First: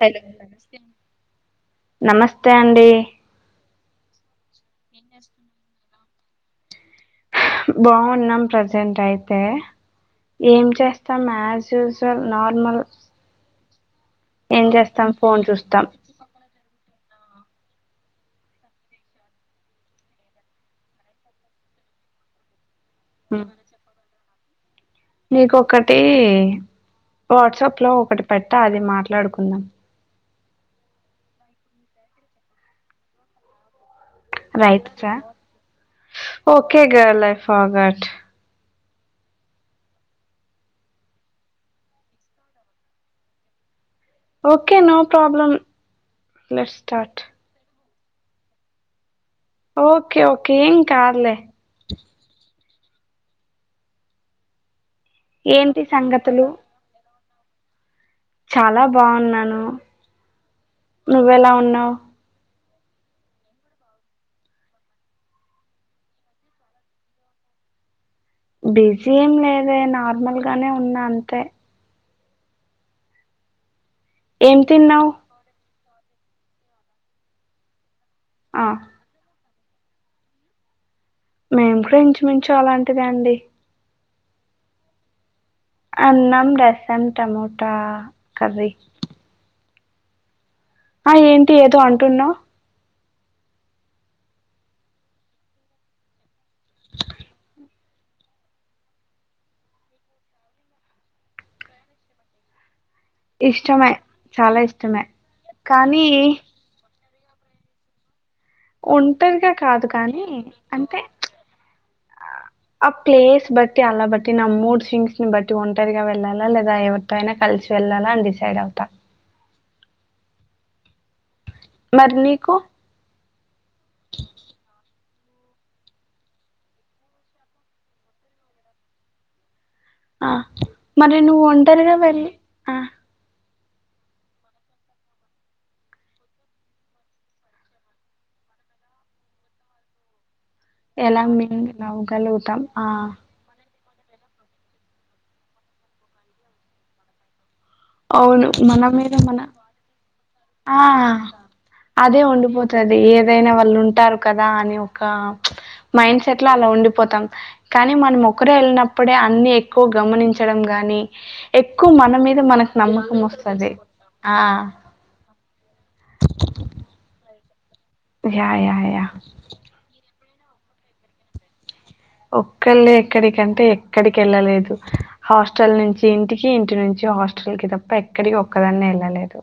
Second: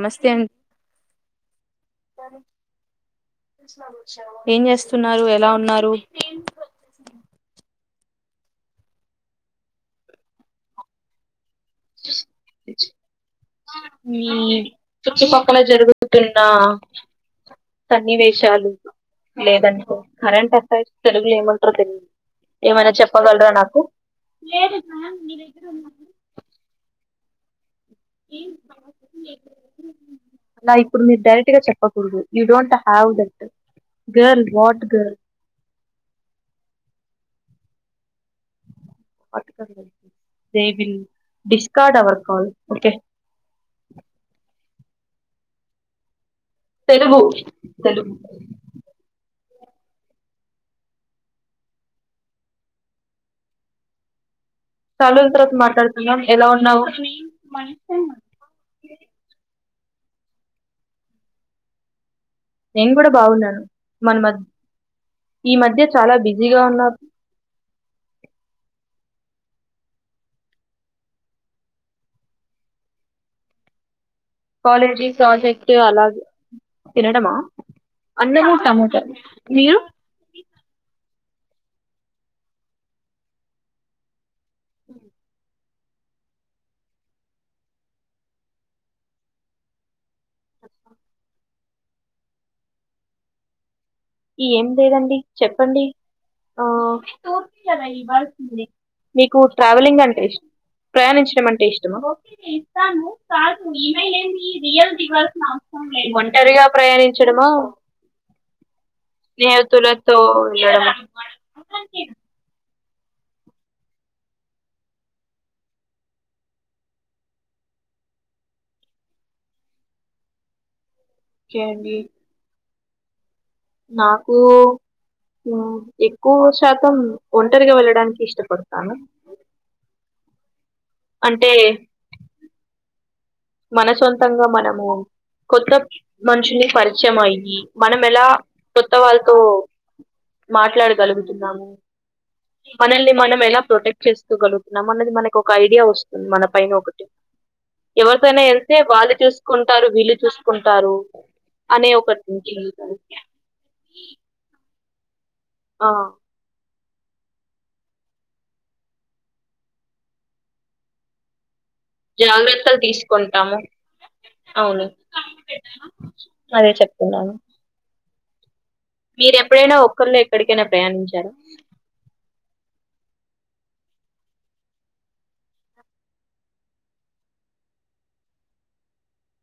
Hello నమస్తే అండి చంచ్చా ఏం చేస్తున్నారు ఎలా ఉన్నారు బావున్నాం ప్రజెంట్ అయితే ఏం చేస్తాం యాస్ యూజ్ వల్ నార్మల్ హ మ్మ్ ఏం చేస్తాం ఫోన్ ఐచుట్టుపక్కల చూస్తాం జరుగుతున్నా సన్నివేశాలు లేదంటే కరెంట్ అఫైర్స్ తెలుగులో ఏమంటారో తెలీ ఏమైనా చెప్పగలరా నాకు లేదు నీకొకటి వాట్సప్ లో ఒకటి పెట్టా అది మాట్లాడుకుందాం లా ఇప్పుడు మీరు డైరెక్ట్ గా చెప్పకూడదు you don't have that girl what రైట్సా girl okay గల్ if forgot Discord our call okay okay no problem let's start Telugu Telugu okay okay ఏం కాదులే చాల రోజులు తర్వాత ఏంటి మాట్లాడుతున్నాం సంగతులు ఎలా ఉన్నావు మన చాలా బాగున్నాను నువ్వెలా ఉన్నావు నేను కూడా బాగున్నాను మన మద్ ఈ మధ్య చాలా బిజీగా ఉన్నారు బిజీ ఏం లేదే నార్మల్ గానే ఉన్నా అంతే ఏం తిన్నావు కాలేజీస్ ప్రాజెక్ టే అలాగే తినడమా అన్నమూ ఆ టమోటాలు మీరు మేము కూడా ఇంచుమించు అలాంటిదే అండి ఉ అన్నం రసం టమోటా కర్రీ ఆ ఏంటి ఏదో అంటున్నావ్ ఈ ఏం లేదండి చెప్పండి ఆ నీకు ట్రావెలింగ్ అంటే ఇష్ ప్రయాణించడం అంటే ఇష్టమా ఇష్టమే చాలా ఇష్టమే కానీ ఓంటరిగా ప్రయాణిం చ్చడమా ఒంటరిగా కాదు స్నేహితులతో కానీ అంటే ఉండడం. [unintelligible] ఆ ప్లేస్ బట్టి, అలా బట్టి నా మూడ్ థింగ్స్ ని బట్టి ఒంటరిగా వెళ్ళాలా, లేదా ఎవరితో అయినా కలిసి వెళ్ళాలా అని డిసైడ్ అవుతా. ఓకే అండి మరి నీకు నాకు ఉ ఎక్కువ శాతం ఒంటరిగా వెళ్ళడానికి ఇష్టపడతాను. ఆ మరి నువ్వు అంటే ఒంటరిగా వెళ్లి ఆ మన సొంతంగా మనము కొత్త మనుషుని పరిచయం అయ్యి, మనం ఎలా కొత్త వాళ్ళతో ఎలా మాట్లాడగలుగుతున్నాము. మింగిల్ అవ్వగలుగుతాం ఆ మనల్ని మనం ఎలా ప్రొటెక్ట్ చేస్తూ గలుగుతున్నాం అన్నది మనకి ఒక ఐడియా వస్తుంది మన పైన ఒకటి. అవును ఎంతే మన మీద వాళ్ళు మన చూసుకుంటారు, వీళ్ళు చూసు ఆ అదే ఉంటుంది ఉండిపోతుది ఏదైనా వాళ్ళు ఉంటారు కదా. అని ఒక చ్ ఆ మైండ్ సెట్ లో అలా ఉండి పోతాం. కానీ మనం ఒకరే వెళ్ళినప్పుడే అన్ని ఎక్కువ గమనించడం గాని, ఎక్కువ మన మీద మనకు జాగ్రత్తలు నమ్మకం తీసుకుంటాము వస్తది. ఆ అవును అదే చెప్తున్నాను. [unintelligible] యా మీర ఎప్పుడైనా ఒక్కల్లె ఎక్కడికైనా ప్రయాణించారా ఒక్కళ్లే ఎక్కడికంటే ఎక్కడికి వెళ్ళలేదు. హాస్టల్ నుంచి ఇంటికి, ఇంటి నుంచి హాస్టల్ కి తప్ప ఎక్కడికి ఒక్కదన్నే వెళ్ళలేదు.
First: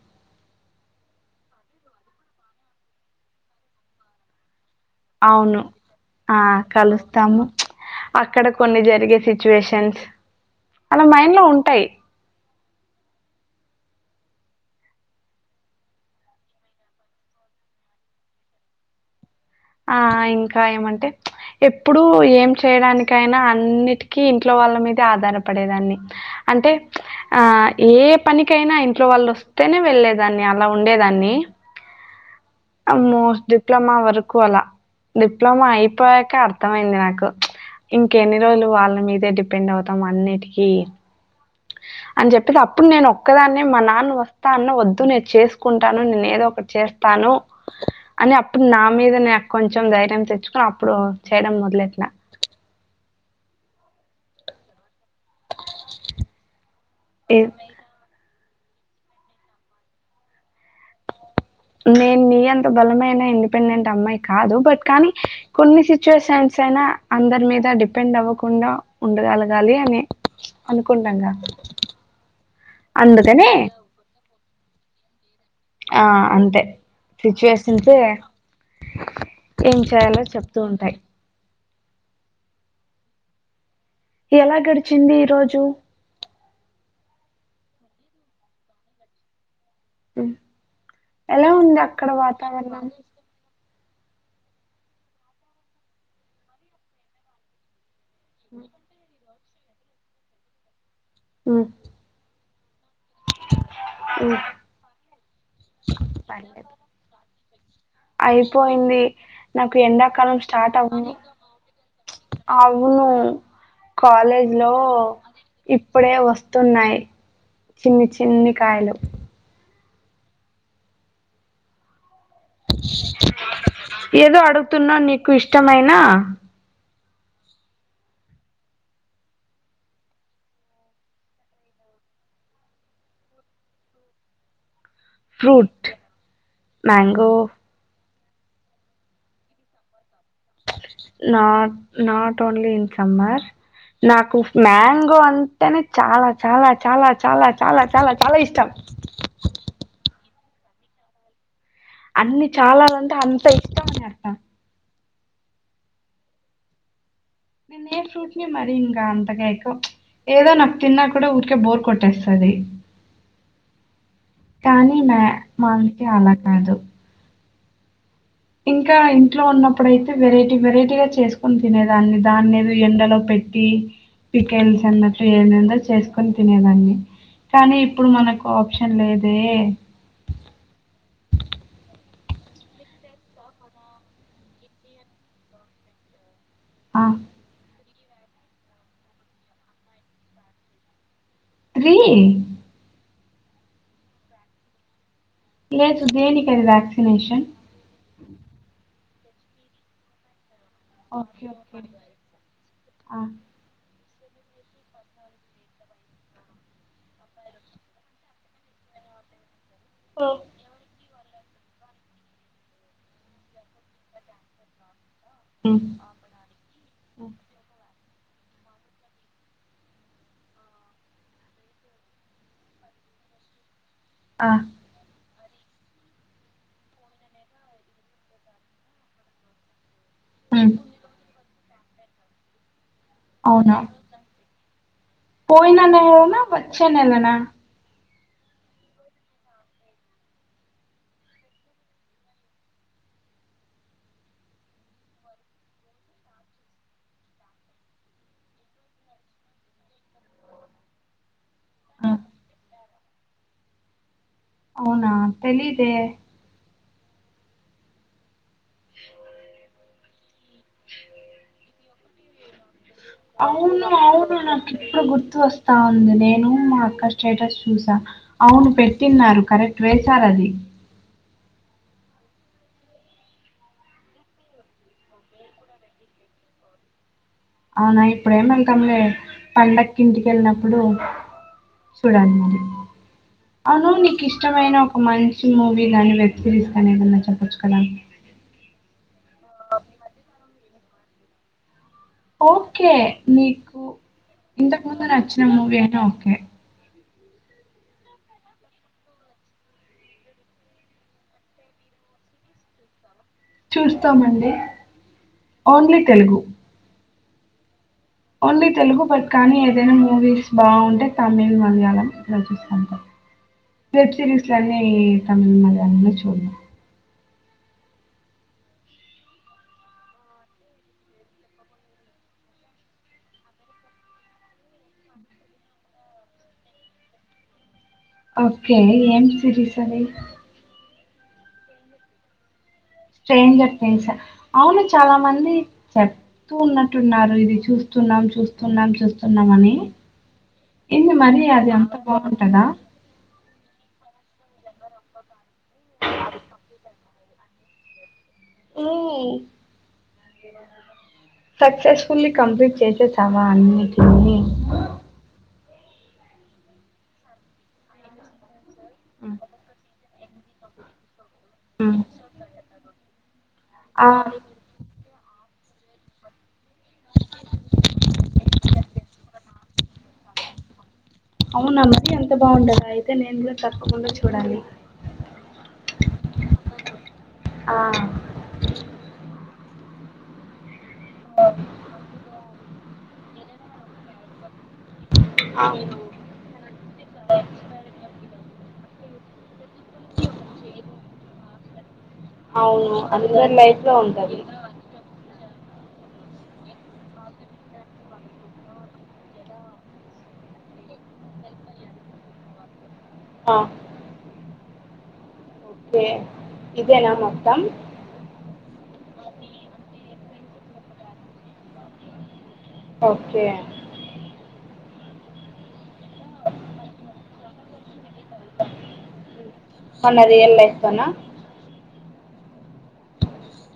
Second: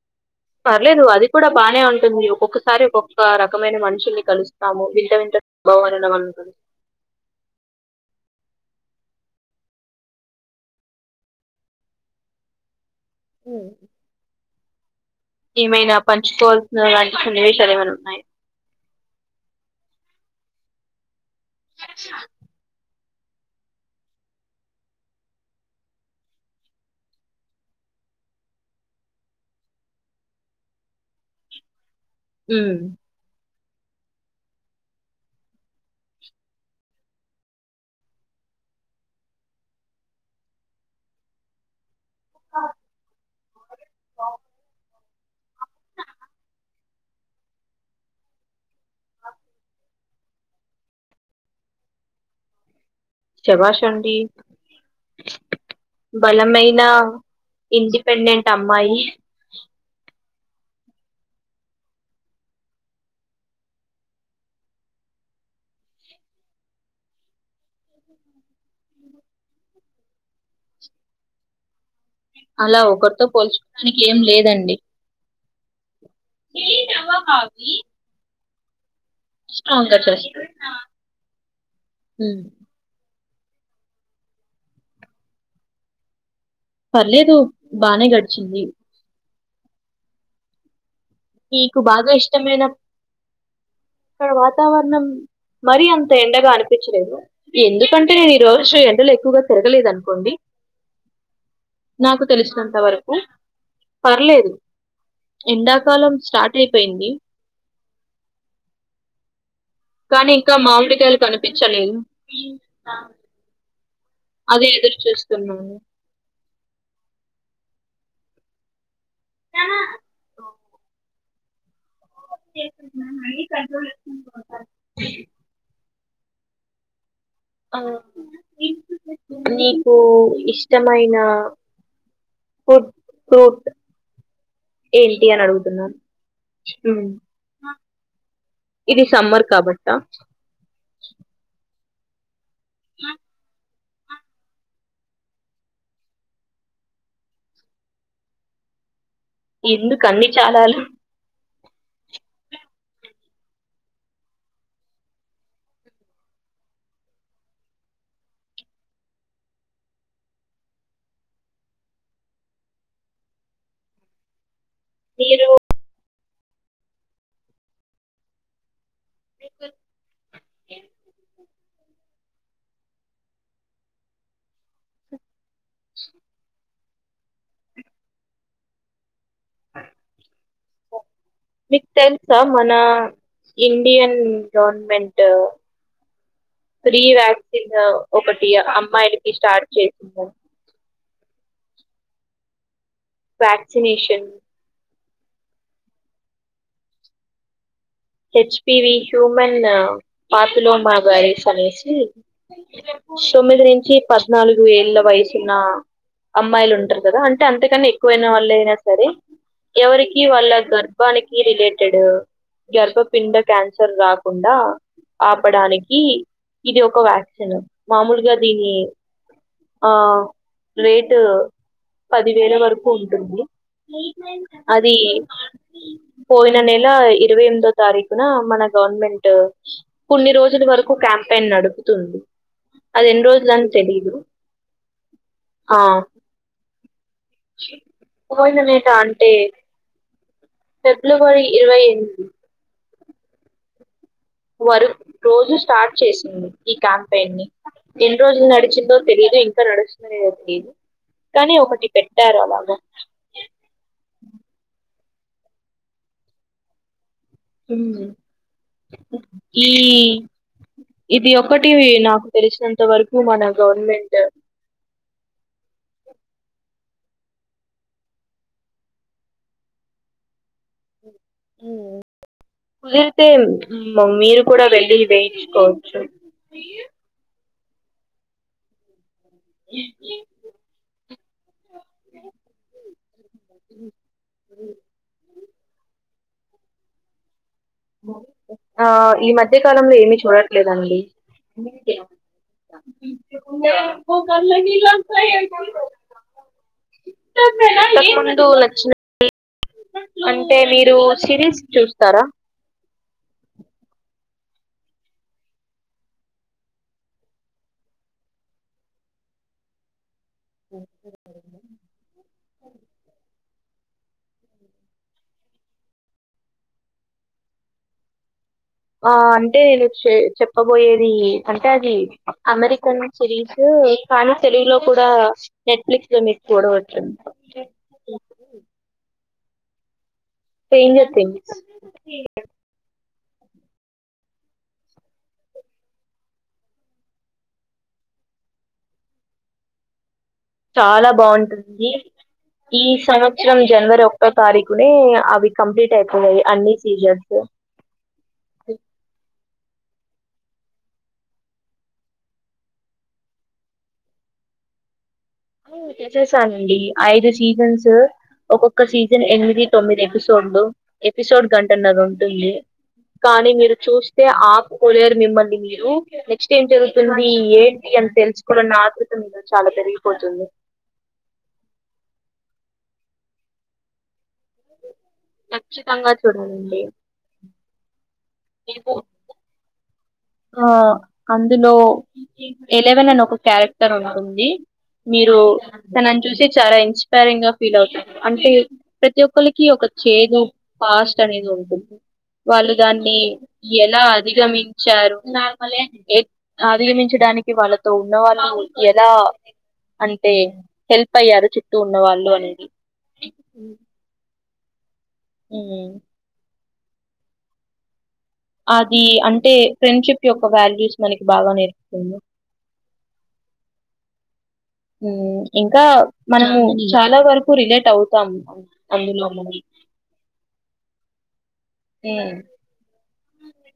పర్లేదు అది కూడా బానే ఉంటుంది. ఒక్కొక్కసారి ఒక్కొక్క రకమైన మనుషుల్ని కలుస్త అవును ఆ కలుస్తాము. చ్ అక్కడ కొన్ని జరిగే సిచ్యుయేషన్స్ అలా మైండ్ లో ఉంటాయి. ఏమైనా పంచుకోవాల్సిన లాంటి సన్నివేషాలు ఏమైనా ఉన్నాయా. ఆ ఇంకా ఏమంటే ఎప్పుడు ఏం చేయడానికి కైనా అన్నిటికీ ఇంట్లో వాళ్ళ మీద ఆధారపడేదాన్ని. అంటే ఆ ఏ పనికైనా ఇంట్లో వాళ్ళు వస్తేనే వెళ్ళేదాన్ని అలా ఉండేదాన్ని. ఆ మోస్ట్ డిప్లొమా వరకు అలా డిప్లొమా అయిపోయాక అర్థమయింది. నాకు చ్ ఇంకెన్ని రోజులు వాళ్ళ మీదే డిపెండ్ అవుతాం అన్నిటికీ. అని చెప్పేది అప్పుడు నేను ఒక్కదాన్నే మనాన్ వస్తా అన్న వద్దు నేను చేసుకుంటాను నేను ఏదో ఒకటి చేస్తాను. అని అప్పుడు నా మీద నేను కొంచెం ధైర్యం తెచ్చుకుని అప్పుడు చేయడం మొదలెట్నా. శభాష్ అండి బలమైన ఏ- ఇండిపెండెంట్ అమ్మాయి నేను నీ అంత బలమైన ఇండిపెండెంట్ అమ్మాయి కాదు బట్ కానీ కొన్ని సిచ్యుయేషన్స్ అయినా అందరి మీద డిపెండ్ అవ్వకుండ ఉండగలగాలి అని అనుకుంటాం గ అలా ఒకరితో పోల్చుకోడానికి ఏం లేదం డి ఆ అంతే సిచ్యువేషన్స్ ఏం చేయాలో చెప్తూ ఉంటాయి హమ్ ఎలా గడిచింది ఈరోజు పర్లేదు బానే గడిచింది హమ్ ఎలా ఉంది అక్కడ వాతావరణం ఇక్కడ వాతావరణం మరీ అంత ఎండగ అనిపించలేదు ఎందుకంటే ఈరోజు ఎండలు ఎక్కువగ పెరగలేదునుకోండి ఉమ్, నాకు తెలిసినంత వరకు ఉమ్, పర్లేదు ఎండాకాలం స్టార్ట్ పర్లేదు అయిపోయింది అయిపోయింది నాకు కానీ ఎండాకాలం ఇంకా స్టార్ట్ అవ్వు మామిడికాయలు కనిపించలేదు అవును కాలేజ్ అదే లో ఎదురు చూస్తున్నాను ఇప్పుడే వస్త తున్నాయి చిన్ని చిన్ని కాయలు ఏదో అడుగుతున్నా నీకు ఇష్టమైనా ఆ నీకు ఇష్టమైన ఫుడ్ ఫ్రూట్ ఏంటి అని ఫ్రూట్ అడుగుతున్నాను హమ్ మ్యాంగో ఇది సమ్మర్ కాబట్టా ప్చ్ నా నా టోన్లీ ఇన్ సమ్మర్ నాకు మ్యాంగో అంటేనే చాలా చాలా చాలా చాలా చాలా చాలా చాలా ఇష్టం ఎందుకు అన్ని చాలాలు అన్ని చాలాలంటే అంత ఇష్టం అని అర్థం నేను ఏ ఫ్రూట్ ని మరి ఇంకా అంతగా ప్చ్ ఏదో నాకు తిన్నా కూడా ఊరికే బోర్ కొట్టేస్తది కానీ మ్యా మామిడి కాయ్ అల కాదు ఇన్ ఇంకా ఇంట్లో ఉన్నప్పుడుయితే వెరైటీ వెరైటీ గా చేసుకుొని తినేదాన్ని దాన్నిది ఎండలో పెట్టి పికెల్స్ అన్నట్టు ఏ చేసుకొని తినేదాన్ని కానీ ఇప్పుడు మనకు ఆప్షన్ లేదు లే స మనా ఇండియన్ గవర్మెంట్ ఫ్రి ఆ వ్యాక్సిన్ ఒకటి అమ్మాయిలకి స్టార్ట్ చేసింది త్రి వ్యాక్సినేషన్ లేదు దేని కది వ్యాక్సినేషన్ హె చ్పి వి హ్యూమన్ ప ఓకే ఫిలోమాగరేషన్ ఓకే ఏసి ఆ తొమ్మిది నుంచి పద్నాలుగు ఏళ్ళ వయసున్న అమ్మాయిలు ఉంటారు కదా అంటే అంతకన్న ఎక్కువైన వాళ్ళ అయినా సరే ఎవరికి ఆ వాళ్ళ గర్భానికి ఈ రిలేటెడ్ గర్భపిండ క్యాన్సర్ రాకుండా హ్మ్ ఆపడానికి ఇది ఒక వ్యాక్సిన్ మామూల్గా దీని అ రేటు పది వేల వరకు ఉంటుంది ఆ అదీ పోయిన నెల ఇరవై ఎనిమిది దొ తారీఖున మన గవర్నమెంట్ కున్ని రోజుల హ్మ్ వరకు క్యాంపెయిన్ నడుపు తోండి అది ఎన్ని రోజుల్ అని తెలీదు పోయినను న న్ననా పోయింద నేట అంటే ఫిబ్రవరి ఇరవై ఎనిమిది వరు రోజు స్టార్ట్ చేసింది ఈ క్యాంపెయిన్ ని ఎన్ని రోజులు నడిచిందో తెలీయదు ఇంకా నడుస్తునే ఏదో ఉంది కాని ఒకటి ఆ పెట్టారు అలాగ అవునా తెలీదె మ్ ఈ య్ ఇది ఒకటి నాకు తెలిసినం అవును అవును నాకి ఇప్పుడు గుర్ తు వస్తా ఉంది నేను మా అక్క స్టేటస్ చూసా అవును పెట్టిన్నారు కరెక్ట్ వేశార అది కుదిరితే మీరు కూడా వెళ్ళి వేయించుకోవచ్చు అవునా ఇప్పుడేమెల్తాంలే పండక్కి ఇంటిక వెళ్ళినప్పుడు చూడాలి మరి అవును నీకు ఇష్టమైన ఒక మంచి మూవీ లాంటిది సిరిస్కానేన్నన్నా చప్పచ్చు ఆ ఈ మధ్య కాలంలో ఏమి చూడ ట్లే దండి ఓకే నీకు ఇంతకు ముందు నచ్చిన మూవీ అయినా ఓకే ఇంతకముందు నచ్చిన అంటే మీరు సిరీస్ చూస్తారా చూస్తామండి only Telugu only Telugu but కానీ ఏదేనా మూవీస్ బాగుంటే తమిళ్ మలయాళంలా చూస్తుంట అంతే వెబ్సీరీస్లన్ని తమిళ్ మళయామే చూడ ఆ అంటే నేను చె చెప్పబోయేది అంటే అది అమెరికన్ సిరీస్ కానీ తెలుగులో కూడా నెట్ఫ్లిక్స్ లో మీకు కూడా వచ్చింది ఓకే ఏం సిరీస్ అది స్ట్రెంజర్ థింగ్స్ స్ట్రేంజర్ థింగ్స్ అవును చాలా మంది చెప్తూ ఉన్నట్టున్నారు ఇది చూస్తున్నాం చూస్తున్నాం చూస్తున్నాం అని చాలా ఏంది మరి అది బాగుంటుంది అంత బావుంటదా? ఈ సంవత్సరం జనవరి ఒ కటో తారిక్ ప్పుడే అవి కంప్లీట్ అయిపోయయి అన్ని సీజన్స్ స్ ఇయ్ సక్సెస్ఫుల్లీ కంప్లీట్ చేసేసావా అన్నిటిని వు చేసేస్తానండి ఐదు సీజన్స్ ఒకొ ఒక సీజన్ హ్మ్. ఎనిమిది తొమ్మిది ఎపిసోడ్లు ఎపిసోడ్ కంటన్నది హ్మ్. ఉంటుంది కానీ మీరు ఆ! చూస్తే ఆపూకోలేరు మిమ్మల్ని మీ నెక్స్ట్ ఏం జరుగుతుంది ఏంటి అని తెలుసుకోవలన్నా ఆతృత మీలో చాలా పెరిగి పోతుంది అవునమ్రి ఎంత బాగుంటది అయితే నేను కూడా తప్పకుండా చూ ఖచ్చితంగా చూడాలండి ఆ ఏ పూ పు ఆ అందులో ఎలవెన్ అని ఒక క్యారెక్ట క్టర్ ఉన్నడుంది మీరు తనని చూసి చాలా ఇన్స్పైరింగ్ గా ఫీల్ అవుతారు అంటే ప్రతి ఒక్కలికి ఒక చేజ్ ప్ పాస్ట్ అనేది ఉంటుంది వాళ్ళు అవును దాన్ని అందరి లైఫ్ లో ఎలా ఉంటది అధిగమించారు. అధిగమించడానికి వాళ్ళతో ఉన్న వాళ్ళు ఎలా అంటే హెల్ప్ అయ్యారు చుట్టూ ఉన్న వాళ్ళు అనేది ఆ ఉమ్ ఓకే ఇదేనా మొత్తం అది అంటే ఫ్రెండ్ షిప్ యొక్క వాల్యూస్ మనకి బాగా నేర్పిస్తుంది. ఓకే ఉ ఇంకా మనం చాలా వరకు రిలేట్ అవుతాం అందులో మన మన రియల్ లైఫ్ లోన ఇ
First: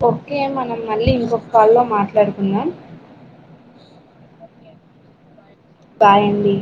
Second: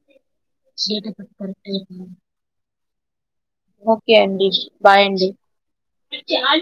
ఓకే మనం మళ్ళీ ఇంకొక కరెక్ట్ కాల్లో మాట్లాడుకుందాం ఓకే అండి బాయ్ అండి బాయ్ అండి